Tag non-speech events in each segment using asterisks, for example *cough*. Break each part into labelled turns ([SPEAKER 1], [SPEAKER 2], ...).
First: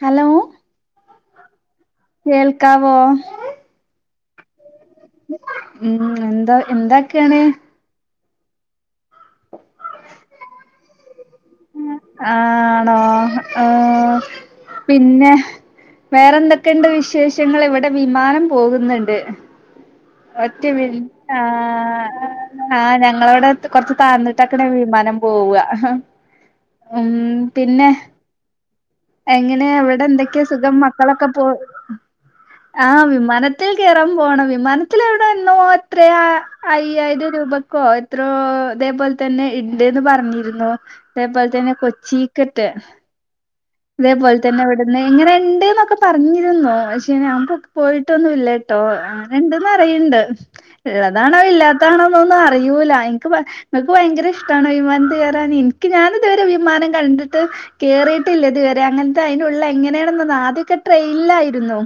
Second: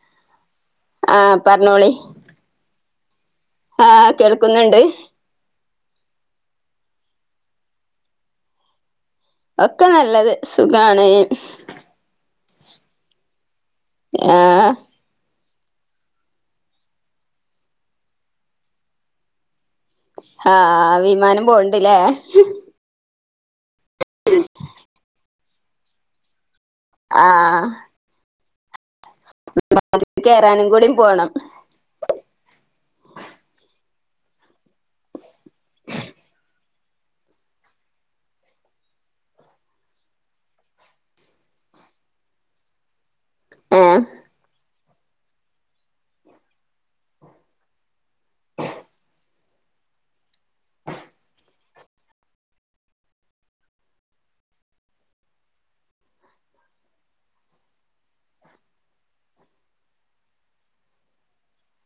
[SPEAKER 1] Hello
[SPEAKER 2] ആഹ് പറഞ്ഞോളി
[SPEAKER 1] വോ
[SPEAKER 2] ആഹ് കേൾക്കുന്നുണ്ട്
[SPEAKER 1] ഉം എന്താ എന്തൊക്കെയാണ്
[SPEAKER 2] ഒക്കെ നല്ലത് സുഖാണ്
[SPEAKER 1] ആണോ ഏ
[SPEAKER 2] ആഹ്
[SPEAKER 1] പിന്നെ വേറെന്തൊക്കെണ്ട് വിശേഷങ്ങള് ഇവിടെ വിമാനം പോകുന്നുണ്ട്
[SPEAKER 2] ആഹ്
[SPEAKER 1] ഒറ്റവിളി
[SPEAKER 2] വിമാനം പോവ്ണ്ട്ല്ലേ
[SPEAKER 1] ആഹ് ആഹ് ആ ഞാ നിങ്ങളവിടെ കുറച്ചു താന്നി തക്കണ വിമാനം പോവുക
[SPEAKER 2] ആഹ്
[SPEAKER 1] എങ്ങനെ അവിടെ എന്തൊക്കെയാ
[SPEAKER 2] കേറാനും
[SPEAKER 1] സുഖം
[SPEAKER 2] കൂടി
[SPEAKER 1] മക്കളൊക്കെ
[SPEAKER 2] പോണം
[SPEAKER 1] പോ ആഹ് വിമാനത്തിൽ കേറൻ പോണം വിമാന ത്തില എവിടെ എന്നോ എത്രയാ അയ്യായിരം രൂപക്കോ എത്രോ ഇതേ പോൽ തന്നെ ഇണ്ട്ന്ന് പറഞ്ഞിരുന്നു അതേപോലെ തന്നെ കൊച്ചിക്കറ്റ്
[SPEAKER 2] ഏഹ്
[SPEAKER 1] ഇതേപോലെ തന്നെ ഇവിടുന്ന് എങ്ങനെണ്ട് എന്നൊക്കെ പറഞ്ഞിരുന്നു പക്ഷേ നമക്ക് പോയിട്ടൊന്നും ഇല്ലെട്ടോ എണ്ടെന്നു പറയുന്നണ്ട് ഇള്ളതാനോ ഇല്ലാത്തതാണോ എന്നൊന്നും അറിയുല്ല എനക്ക് എനക്ക് ഭയങ്കര ഇഷ്ട്ടാണ് വിമാനത്തിൽ കയറാൻ ഞാൻ ഇതുവരെ വിമാനം കണ്ടിട്ട് കേറിയി പറ്റില്ല ഇതുവരെ അങ്ങനത്തെ അതിനുള്ള എങ്ങനെയാണ ആദ്യമൊക്കെ ട്രെയിൽ ആയിരുന്നു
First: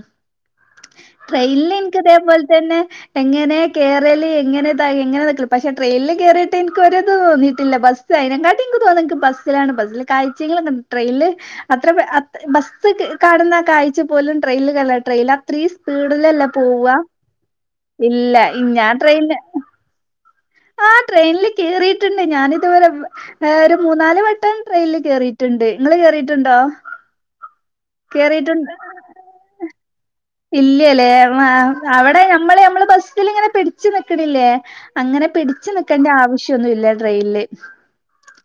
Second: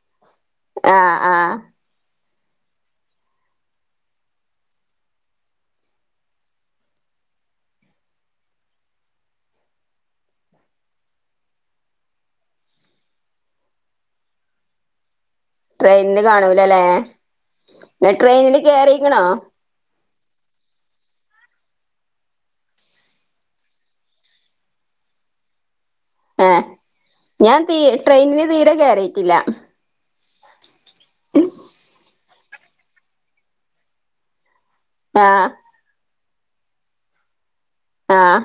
[SPEAKER 2] ആഹ് ആഹ്
[SPEAKER 1] ട്രയില് എനിക്കിതെപോല തന്നെ എങ്ങനെ കേയറല് എങ്ങനെ എങ്ങനെക്ക പക്ഷെ ട്രെയിനിൽ കേയറിയിട്ട് എനിക്ക് ഒരത് തോന്നിയിട്ടില്ല ബസ് അതിനേക്കാട്ടിൽ എനിക്ക് തോന്നുന്നു ബസിൽ ആണ് ബസിലെ കാഴ്ച *unintelligible* ട്രെയിനിൽ അത്ര അ ബസ് കാണുന്നെ കാഴ്‌ച പോലും ട്രെയിനിലുകാണില്ല ട്രെയില അത്ര
[SPEAKER 2] ട്രെയിനിന്
[SPEAKER 1] സ്പീഡിലല്ലേ
[SPEAKER 2] കാണൂലല്ലേ
[SPEAKER 1] പോവവാ
[SPEAKER 2] ങ്ങള്
[SPEAKER 1] ഇല്ല
[SPEAKER 2] ട്രെയിനില്
[SPEAKER 1] ഇന്നാൻ
[SPEAKER 2] കേറിക്ക്ണോ
[SPEAKER 1] ട്രെയില് ആ ട്രെയിനിൽ കേറിയിട്ടുണ്ട് ഞാനിതുപോലെ ഒരു മൂന്നാല് വട്ടം ട്രെയിനിൽ കേറിയിട്ടുണ്ട് നിങ്ങള് കേറിയിട്ടുണ്ടോ
[SPEAKER 2] ഏഹ് ഞാൻ തീ ട്രെയിനിന് തീരെ കയറിയിട്ടില്ല
[SPEAKER 1] ഇല്ല ല്ലേ അവിടെ നമ്മള് നമ്ള് ബസ്സില് ഇങ്ങനെ പിടിച്ചു നിക്കണില്ലേ അങ്ങനെ
[SPEAKER 2] ആഹ്
[SPEAKER 1] പിടിച്ചു നിക്കേണ്ട ആവ *unintelligible* ഒന്നും ഇല്ല ട്രെയിനില്
[SPEAKER 2] ആഹ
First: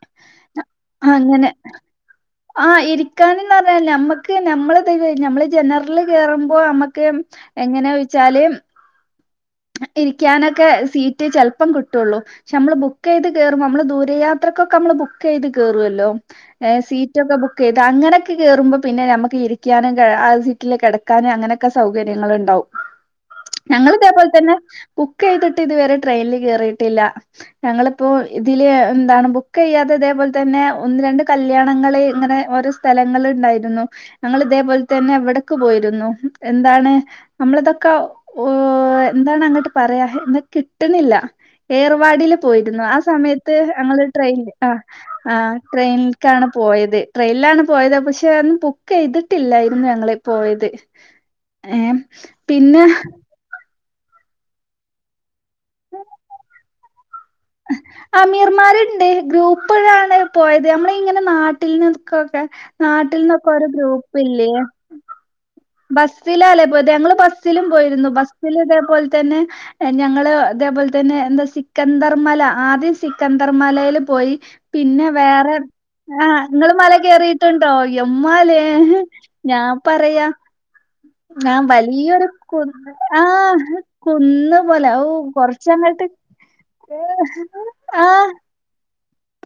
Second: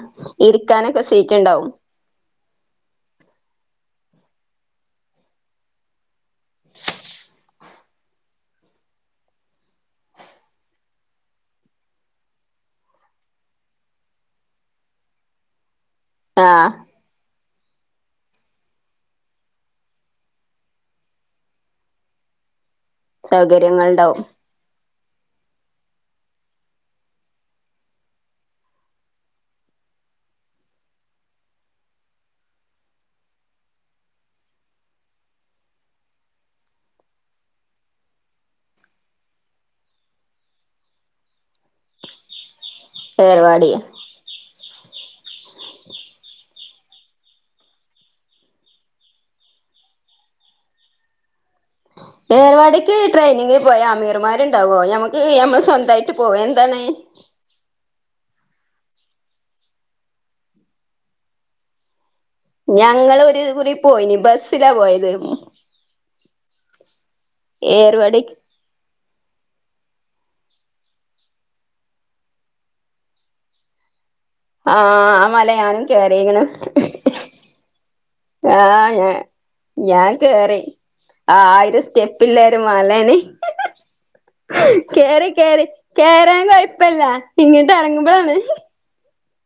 [SPEAKER 2] ഇരിക്കാനൊക്കെ
[SPEAKER 1] അങ്ങനെ
[SPEAKER 2] സീറ്റുണ്ടാവും
[SPEAKER 1] ആഹ് ഇരിക്കാനന്ന് പറഞ്ഞലു നമ്മക്ക് നമ്മള നമ്മള് ജനറൽ കേയറുമ്പോ നമ്മക്ക് എങ്ങനെന്ന് ചോയിച്ചാല് ഇരിക്കാനൊക്കെ സീറ്റ് ചെലപ്പം കിട്ടുള്ളൂ പക്ഷെ നമ്മള് ബുക്ക് ചെയ്ത് കേറും നമ്മള് ദൂരയാത്രക്കൊക്കെ നമ്മള് ബുക്ക് ചെയ്ത് കയറുവല്ലോ *inaudible*
[SPEAKER 2] ആഹ്
[SPEAKER 1] ബുക്ക് ചെയ്ത് അങ്ങനെയൊക്കെ കേയറുമ്പോ പിന്നെ നമുക്ക് ഇരിക്കാനും ആ സീറ്റില് കിടക്കാനും അങ്ങനെയൊക്കെ സൗകര്യങ്ങൾ ഉണ്ടാവും ഞങ്ങളു
[SPEAKER 2] സൗകര്യങ്ങൾണ്ടാവും
[SPEAKER 1] ഇതേപോലെ തന്നെ ബുക്ക് ചെയ്തിട്ട് ഇതുവരെ ട്രെയിനിൽ കേയറിയിട്ടില്ല ഞങ്ങളിപ്പോ ഇതില് എന്താണ് ബുക്ക് ചെയ്യാതെ അതേപോലെ തന്നെ ഒന്ന് രണ്ട് കല്യാണങ്ങളിൽ ഇങ്ങനെ ഓരോ സ്ഥലങ്ങള ഉണ്ടായിരുന്നു ഞങ്ങൾ ഇതേപോലെ തന്നെ എവിടക്ക് പോയിരുന്നു എന്താണ് നമ്മള ഇതൊക്കെ എന്താണ് അങ്ങോട്ട് പറയാ ഇ കിട്ടുന്നില്ല ഏർവാടിൽ പോയി രുന്നു ആ സമയത്ത്
[SPEAKER 2] ഏർവാടി
[SPEAKER 1] ഞങ്ങൾ ട്രെയിൻ ആ ആ ട്രെയിനക്കാണ് പോയത് ട്രെയിനിലാണ് പോയത് പക്ഷെ അന്നും ബുക്ക് ചെയ്തിട്ടില്ലായിരുന്നു ഞങ്ങള് പോയത് ഏ പിന്നെ
[SPEAKER 2] ഏർവാടക്കായി ട്രെനി പോയ അമീർമാരുണ്ടാവോ ഞമ്മക്ക് നമ്മൾ സ്വന്തമായിട്ട് പോവാ എന്താണ്
[SPEAKER 1] അമീർമാരുണ്ട് ഗ്രൂപ്പഴാണ് പോയത് നമ്മള ഇങ്ങനെ നാട്ടിൽന്ന്
[SPEAKER 2] ഞങ്ങളു ഒരു കുറി പോയിന് ബസ്സിലാ പോയത്
[SPEAKER 1] ബസ്സിലല്ലേ പോയത് ഞങ്ങള് ബസ ബസ്സിലും പോയിരുന്നു
[SPEAKER 2] ഏർവാടിക്ക്
[SPEAKER 1] ബസ്സിൽ ഇതേപോലെ തന്നെ ഞങ്ങള് അതേപോലെ തന്നെ എന്താ സിക്കന്ദർമല ആദ്യം സിക്കന്ദർമലയിലും പോയി പിന്നെ
[SPEAKER 2] ആഹ് ആ മല
[SPEAKER 1] വേറെ
[SPEAKER 2] ഞാനും
[SPEAKER 1] ഹ്
[SPEAKER 2] കേറിക്ക്ണ്
[SPEAKER 1] നിങ്ങള് മല കയറിട്ടുണ്ടോ എമാലേ
[SPEAKER 2] ആഹ് ഞാ
[SPEAKER 1] ഞാൻ പറയാ ഞാൻ
[SPEAKER 2] ആയിരം
[SPEAKER 1] വലിയൊരു
[SPEAKER 2] സ്റ്റെപ്പില്ലരും
[SPEAKER 1] കുന്ന്
[SPEAKER 2] മലേന ഹ്
[SPEAKER 1] ആഹ് കുന്ന്
[SPEAKER 2] ഹ
[SPEAKER 1] പോലെ ഔ
[SPEAKER 2] കേറി കേറി
[SPEAKER 1] കൊറച്ചങ്ങട്ട്
[SPEAKER 2] കേറാൻ കുഴപ്പല്ല ഇങ്ങിട്ട്
[SPEAKER 1] ആഹ്
[SPEAKER 2] ഇറങ്ങുമ്പോഴാണ്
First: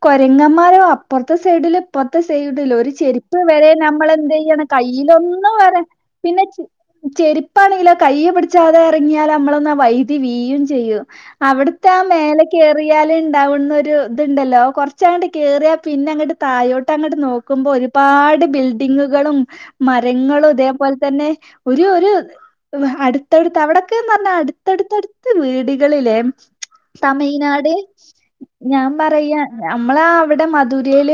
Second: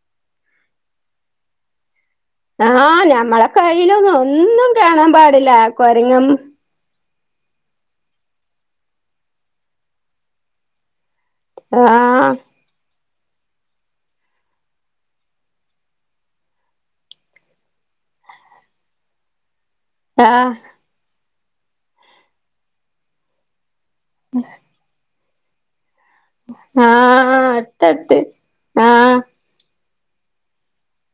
[SPEAKER 1] കൊരങ്ങന്മാരോ അപ്പുറത്തെ സൈഡില് പൊത്ത സൈഡിലു ഒരു
[SPEAKER 2] ആഹ്
[SPEAKER 1] ചെരുപ്പ്
[SPEAKER 2] ഞമ്മളെ
[SPEAKER 1] വരെ നമ്മൾ
[SPEAKER 2] കയ്യിലൊന്നും
[SPEAKER 1] എന്ത് ചെയ്യണം
[SPEAKER 2] ഒന്നും കാണാൻ പാടില്ല
[SPEAKER 1] കയ്യിലൊന്നും വരാ
[SPEAKER 2] കൊരങ്ങൻ
[SPEAKER 1] പിന്നെ ചെരുപ്പാണെങ്കിലോ കയ്യ പിടിച്ചാതെ ഇറങ്ങിയാൽ നമ്മളൊന്നാ വൈദി വീയും ചെയ്യും അവിടുത്തെ ആ
[SPEAKER 2] ആഹ്
[SPEAKER 1] മേലെ കയറി കേലിൽ ഉണ്ടാവുന്ന ഒരു ണ്ടല്ലോ കൊറച്ചാണ്ട് കേറിയ പിന്നെ അങ്ങട്ട് തായോട്ട് അങ്ങോട്ട് നോക്കുമ്പോ ഒരുപാട് ബിൽഡിങ്ങുകളും
[SPEAKER 2] ആഹ്
[SPEAKER 1] മരങ്ങളും തേപോലെ തന്നെ ഒരു ഒരു അടുത്തടുത്ത് അവിടെ ത്യം പറഞ്ഞ അടുത്തടുത്തടുത്ത് *inaudible*
[SPEAKER 2] ആ അടുത്ത അടുത്ത് ആ
[SPEAKER 1] പറയ അല്ല നമ്മളാ അവിടെ മധുരൽ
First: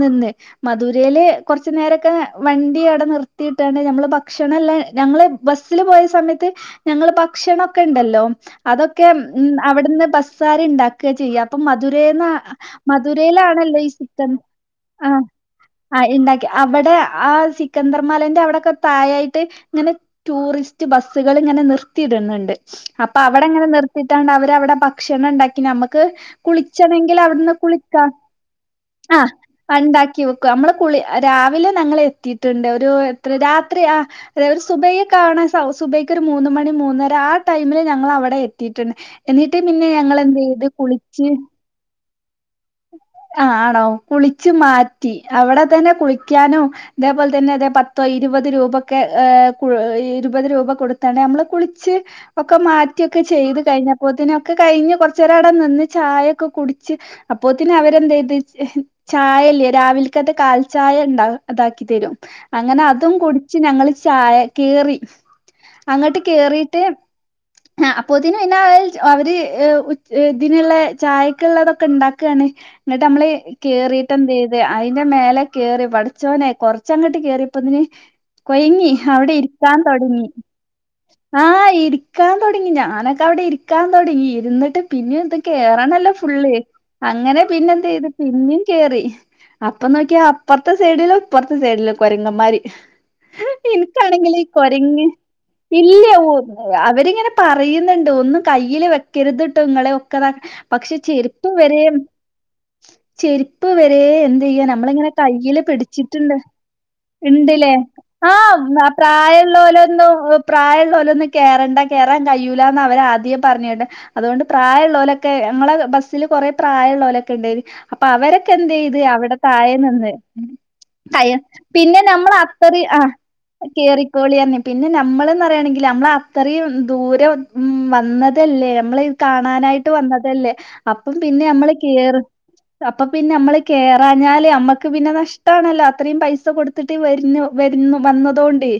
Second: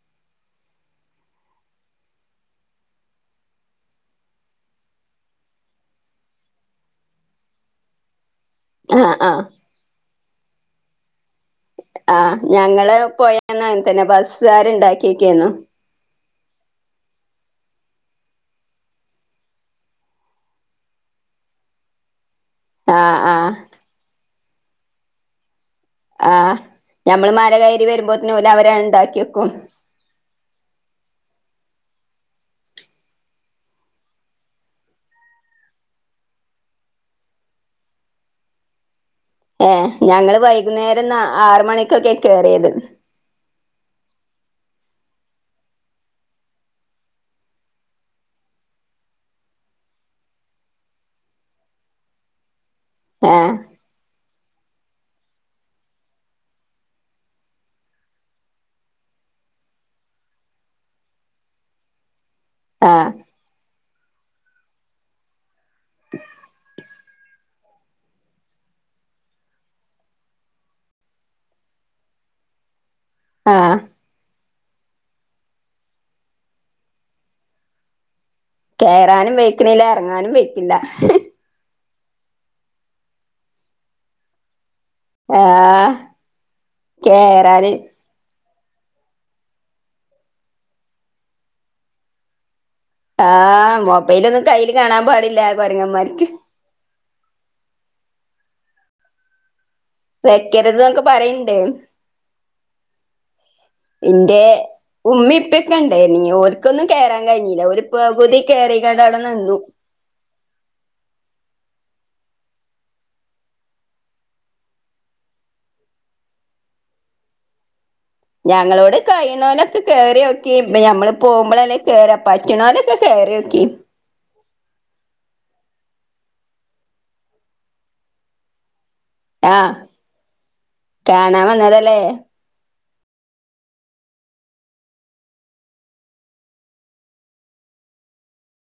[SPEAKER 1] നിന്ന് മധുരൽ കുറച്ചു നേരൊക്കെ വണ്ടി അവിടെ നിർത്തിയിട്ടാണ്ട് ഞമ്മള് ഭക്ഷണം ല്ലെ ഞങ്ങള് ബസ്സിൽ പോയ സമയത്ത് ഞങ്ങള് ഭക്ഷണൊക്കെ ഉണ്ടല്ലോ അതൊക്കെ
[SPEAKER 2] ആഹ് ആഹ്
[SPEAKER 1] മ് അവിടുന്ന് ഭക്ഷ സാരി ണ്ടാക്ക ചെയ്യാ അപ്പം
[SPEAKER 2] ആ ഞങ്ങള് പോയന്ന
[SPEAKER 1] ഈ
[SPEAKER 2] അങ്ങൻതന്നെ
[SPEAKER 1] ചിക്കൻ
[SPEAKER 2] ബസ്കാര്ണ്ടാക്കിക്കന്നു
[SPEAKER 1] അവിടെ ആ സിക്കന്ദർമലന്റെ അവിടെക്കെ താഴായിട്ട് ഇങ്ങനെ ടൂറിസ്റ്റ് ബസ്സുകൾ ഇങ്ങനെ നിർത്തിയിടുന്ന്ണ്ട് അപ്പൊ
[SPEAKER 2] ആഹ് ആഹ്
[SPEAKER 1] അവിടെങ്ങനെ നിർത്തിട്ടാണ്ട് അവര് അവിടെ ഭക്ഷണം ണ്ടാക്കി നമക്ക്
[SPEAKER 2] ആഹ്
[SPEAKER 1] കുളിച്ചണെങ്കിൽ
[SPEAKER 2] ഞമ്മള് മല
[SPEAKER 1] അവിടുന്ന്
[SPEAKER 2] കയറി
[SPEAKER 1] കുളിക്കാം
[SPEAKER 2] വരുമ്പോത്തിന് ഓല് അവരെ ഇണ്ടാക്കി
[SPEAKER 1] ആ
[SPEAKER 2] വെക്കും
[SPEAKER 1] ണ്ടാക്കി വെക്കും നമ്മള് കുളി രാവില ഞങ്ങൾ എത്തിയിട്ടുണ്ട് ഒരു എത്ര രാത്രി ആ ഒരു സുബൈെ കാണാൻ സുബൈക്ക് ഒരു മൂന്ന് മണി മൂന്നര ആ ടൈമില് ഞങ്ങൾ അവിടെ എത്തിയിട്ടുണ്ട് എന്നിട്ട്
[SPEAKER 2] ഏ
[SPEAKER 1] പിന്നെ
[SPEAKER 2] ഞങ്ങള്
[SPEAKER 1] ഞങ്ങളെന്ത് ചെയ്ത്
[SPEAKER 2] വൈകുന്നേരം എന്നാ
[SPEAKER 1] കുളിച്ച്
[SPEAKER 2] ആറ് മണി കോ ക്കെ കേയറിയത്
[SPEAKER 1] ആഹ് കുളിച്ചു മാറ്റി അവിടെ തന്നെ കുളിക്കാനും തെപോലെ തന്നെ പത്തോ ഇരുപത് രൂപ ഒക്കെ ഇരുപത് രൂപ കൊടുത്താണ്ട് നമ്മള് കുളിച്ച് ഒക്കെ മാ റ്റ ഒക്കെ
[SPEAKER 2] ഏഹ്
[SPEAKER 1] ചെയ്ത് കഴിഞ്ഞപ്പോൾത്തിന് ഒക്കെ കഴിഞ്ഞ് കൊറചെരവടെ നിന്ന് ചായൊക്കെ കുടിച്ച് അപ്പോത്തിന് അവരന്ത്‌ ചെയ്ത് ചായല്ലേ രാവിലക്കത്ത കാൽ ചായ ഇണ്ടാവും ആതാക്കി തരും അങ്ങനെ
[SPEAKER 2] ആഹ്
[SPEAKER 1] അതും കുടിച്ച് ഞങ്ങള് ചായ കേറി അങ്ങട്ട് കേറിട്ട് അപ്പൊ തിന് പിന്ന അവര് ഇതിനുള്ള ചായക്കുള്ളതൊക്കെ ഇണ്ടാക്ക ക്കാണ് എന്നിട്ട് നമ്മള്
[SPEAKER 2] ആഹ്
[SPEAKER 1] കേറിട്ട് എന്ത്‌ ചെയ് അതെ അയിന്റെ മേലെ കേറി പടച്ചോനെ കൊറച്ചങ്ങട്ട് കേറിപ്പോതിന് കൊയങ്ങി അവിടെ
[SPEAKER 2] കേറാനും
[SPEAKER 1] ഇരിക്കാൻ
[SPEAKER 2] വെയ്ക്ക്ണില്ല
[SPEAKER 1] തോടങ്ങി
[SPEAKER 2] എറങ്ങാനും വെയ്ക്കില്ല
[SPEAKER 1] ആ ഇരി ഇരിക്കാൻ തൊടങ്ങി ഞാനൊക്കെവിടെ ഇരിക്കാൻ തൊടങ്ങി ഇരുന്നിട്ട് പിന്നെ എന്താ
[SPEAKER 2] ആഹ്
[SPEAKER 1] കേറണല്ലോ ഫുള്ള് അങ്ങനെ പിന്നെ
[SPEAKER 2] കേറാന്
[SPEAKER 1] എന്ത് ചെയ്ത്‌ പി പിന്നും കേറി അപ്പൊ നോക്കിയ അപ്പുറത്തെ സൈഡിലും ഇപ്പറത്തെ സൈഡിലും കൊരങ്ങന്മാര്
[SPEAKER 2] ആഹ്
[SPEAKER 1] എനിക്കാണെങ്കിൽ
[SPEAKER 2] മൊബൈലൊന്നും
[SPEAKER 1] ഈ
[SPEAKER 2] കയ്യില് കാണാൻ
[SPEAKER 1] കൊരങ്ങ്
[SPEAKER 2] പാടില്ല
[SPEAKER 1] ഇല്ല
[SPEAKER 2] കൊരങ്ങന്മാർക്ക്
[SPEAKER 1] അവരിങ്ങനെ പറയിന് ഒന്നും കയ്യിൽ വെക്കരുത് ങ്ങളെ ഒക്കെ താ
[SPEAKER 2] വെക്കരുത്
[SPEAKER 1] പക്ഷെ
[SPEAKER 2] ന്നൊക്കെ
[SPEAKER 1] ചെരുപ്പ്
[SPEAKER 2] പറയ്ണ്ട്
[SPEAKER 1] വരേം ചെരുപ്പ് വരെ
[SPEAKER 2] ഇന്റെ
[SPEAKER 1] എന്ത് ചെയ്യാ നമ്മളിങ്ങനെ
[SPEAKER 2] ഉമ്മീം
[SPEAKER 1] കയില്
[SPEAKER 2] ഇപ്പൊക്കെ ഇണ്ടേനി
[SPEAKER 1] പിടിച്ചിട്ടുണ്ട്
[SPEAKER 2] ഓൽക്കൊന്നും കേറാൻ കഴിഞ്ഞില്ല
[SPEAKER 1] ണ്ട്ലെ
[SPEAKER 2] ഓല്
[SPEAKER 1] ആ
[SPEAKER 2] പകുതി കേറിക്കാണ്ട് അവിടെ നിന്നു
[SPEAKER 1] പ്രായള്ളലൊന്നും പ്രായള്ളോലൊന്നും കേറ മണ്ട കേറാൻ കഴൂല്ലാന്ന് അവര് ആദ്യയെ പറഞ്ഞിൻണ്ട് അതുകൊണ്ട് പ്രായമുള്ളലൊക്കെ ങ്ങളെ ബസ്സില് കൊറേ പ്രായള്ളലൊക്കെ ണ്ടായിനി അപ്പൊ അവരൊക്കെ എന്ത്
[SPEAKER 2] ഞങ്ങളോട്
[SPEAKER 1] ചെയ്ത് അവിടെ തായേ
[SPEAKER 2] കഴിയണോലൊക്കെ
[SPEAKER 1] നിന്ന്
[SPEAKER 2] കേറിയോക്കി ഞമ്മള് പോകുമ്പോളല്ലേ
[SPEAKER 1] പിന്നെ
[SPEAKER 2] കേറാ
[SPEAKER 1] നമ്മൾ അത്ര
[SPEAKER 2] പറ്റണോലൊക്കെ
[SPEAKER 1] ആ
[SPEAKER 2] കേറിയോക്കി
[SPEAKER 1] കേറിക്കോളിന്ന് പിന്നെ നമ്മൾന്ന് പറയാണെങ്കി ഇല്ല നമ്മളത്രയും ദൂരം ഉം വന്നതല്ലേ നമ്മള്
[SPEAKER 2] ആഹ്
[SPEAKER 1] കാണാനായിട്ട് വന്നതല്ലേ അപ്പം
[SPEAKER 2] കാണാൻ
[SPEAKER 1] ന്നെ മ്മൾ
[SPEAKER 2] വന്നതല്ലേ
[SPEAKER 1] കേറ് അപ്പ പിന്നെ മ്മള് കേറാഞ്ഞാല് അമ്മക്ക് പിന്നെ നഷ്ടാണല്ലോ അത്രേം പൈസ കൊടുത്തിട്ട് വർന് വർനും വന്നതോണ്ട്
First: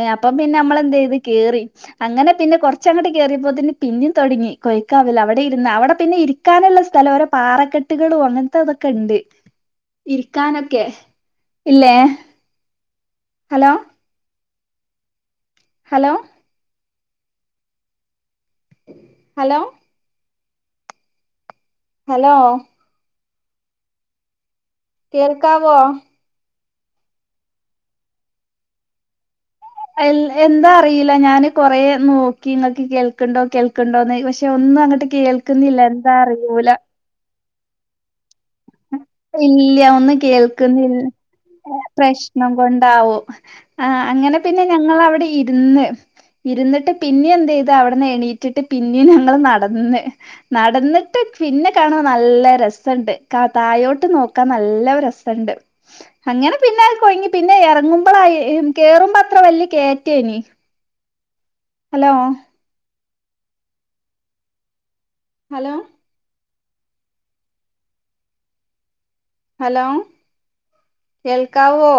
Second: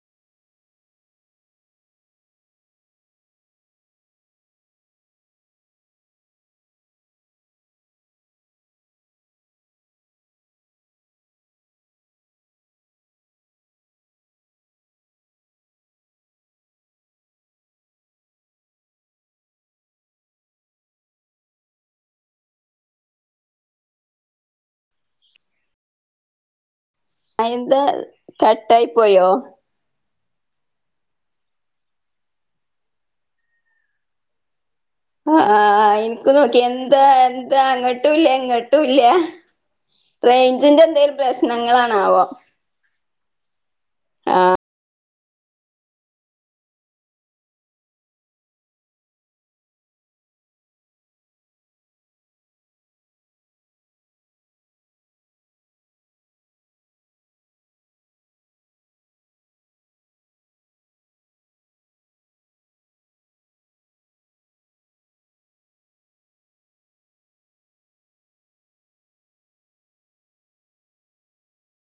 [SPEAKER 1] ഏ അപ്പം പിന്നെ നമ്മളെന്തെയ്ത് കേറി അങ്ങനെ പിന്നെ കൊർച്ചങ്ങട്ട് കേറിയപ്പോത്തിന് പിന്നിം തൊട്ങ്ങി കൊയ്ക്കാവൽ അവടെ ഇരുന്ന് അവടെ പിന്നെ ഇരി ക്കാനുള്ള സ്ഥലം ഓരോ പാറക്കെട്ടുകളും അങ്ങൻത്തെ തൊക്കെണ്ട് ഇരിക്കാനൊക്കെ ഇല്ലേ ഹലോ ഹലോ ഹലോ ഹലോ കേൾക്കാവോ
[SPEAKER 2] അയെന്താ കട്ടായി പോയോ
[SPEAKER 1] അൽ എന്താ അറീല ഞാന് കൊറേ നോക്കി ങ്ങക്ക് കേൾക്ക്ണ്ടോ കേൾക്ക്ണ്ടോന്ന് പക്ഷെ ഒന്നും അങ്ങട്ട് കേൾക്കുന്നില്ല എന്താ അറിയൂല
[SPEAKER 2] ന്താ അങ്ങട്ടും ഇല്ല ഇങ്ങ
[SPEAKER 1] ഇല്ല ഒന്നും കേൾക്കുന്നില്ല
[SPEAKER 2] എന്തേലും പ്രശ്നങ്ങളാണാവോ
[SPEAKER 1] പ്രശ്നം കൊണ്ടാവും ആ അങ്ങനെ പിന്നെ ഞങ്ങൾ അവിടെ ഇരുന്ന് ഇരുന്നിട്ട് പിന്നേം എന്തെയ്ത് അവിട്ന്ന് എണീറ്റിട്ട് പിന്നേം ഞങ്ങള് നടന്ന് നടന്ന്ട്ട് പിന്നെ കാണുമ്പ നല്ല രസണ്ട് കാ തായോട്ട് നോക്കാൻ നല്ല രസണ്ട്. അങ്ങനെ പിന്നെ കൊയ്ങ്ങി പിന്നെ എ റങ്ങുമ്പോളായി കേറുമ്പോ അത്ര വല്ല്യ കേറ്റേനി ഹലോ ഹലോ ഹലോ കേൾക്കാവോ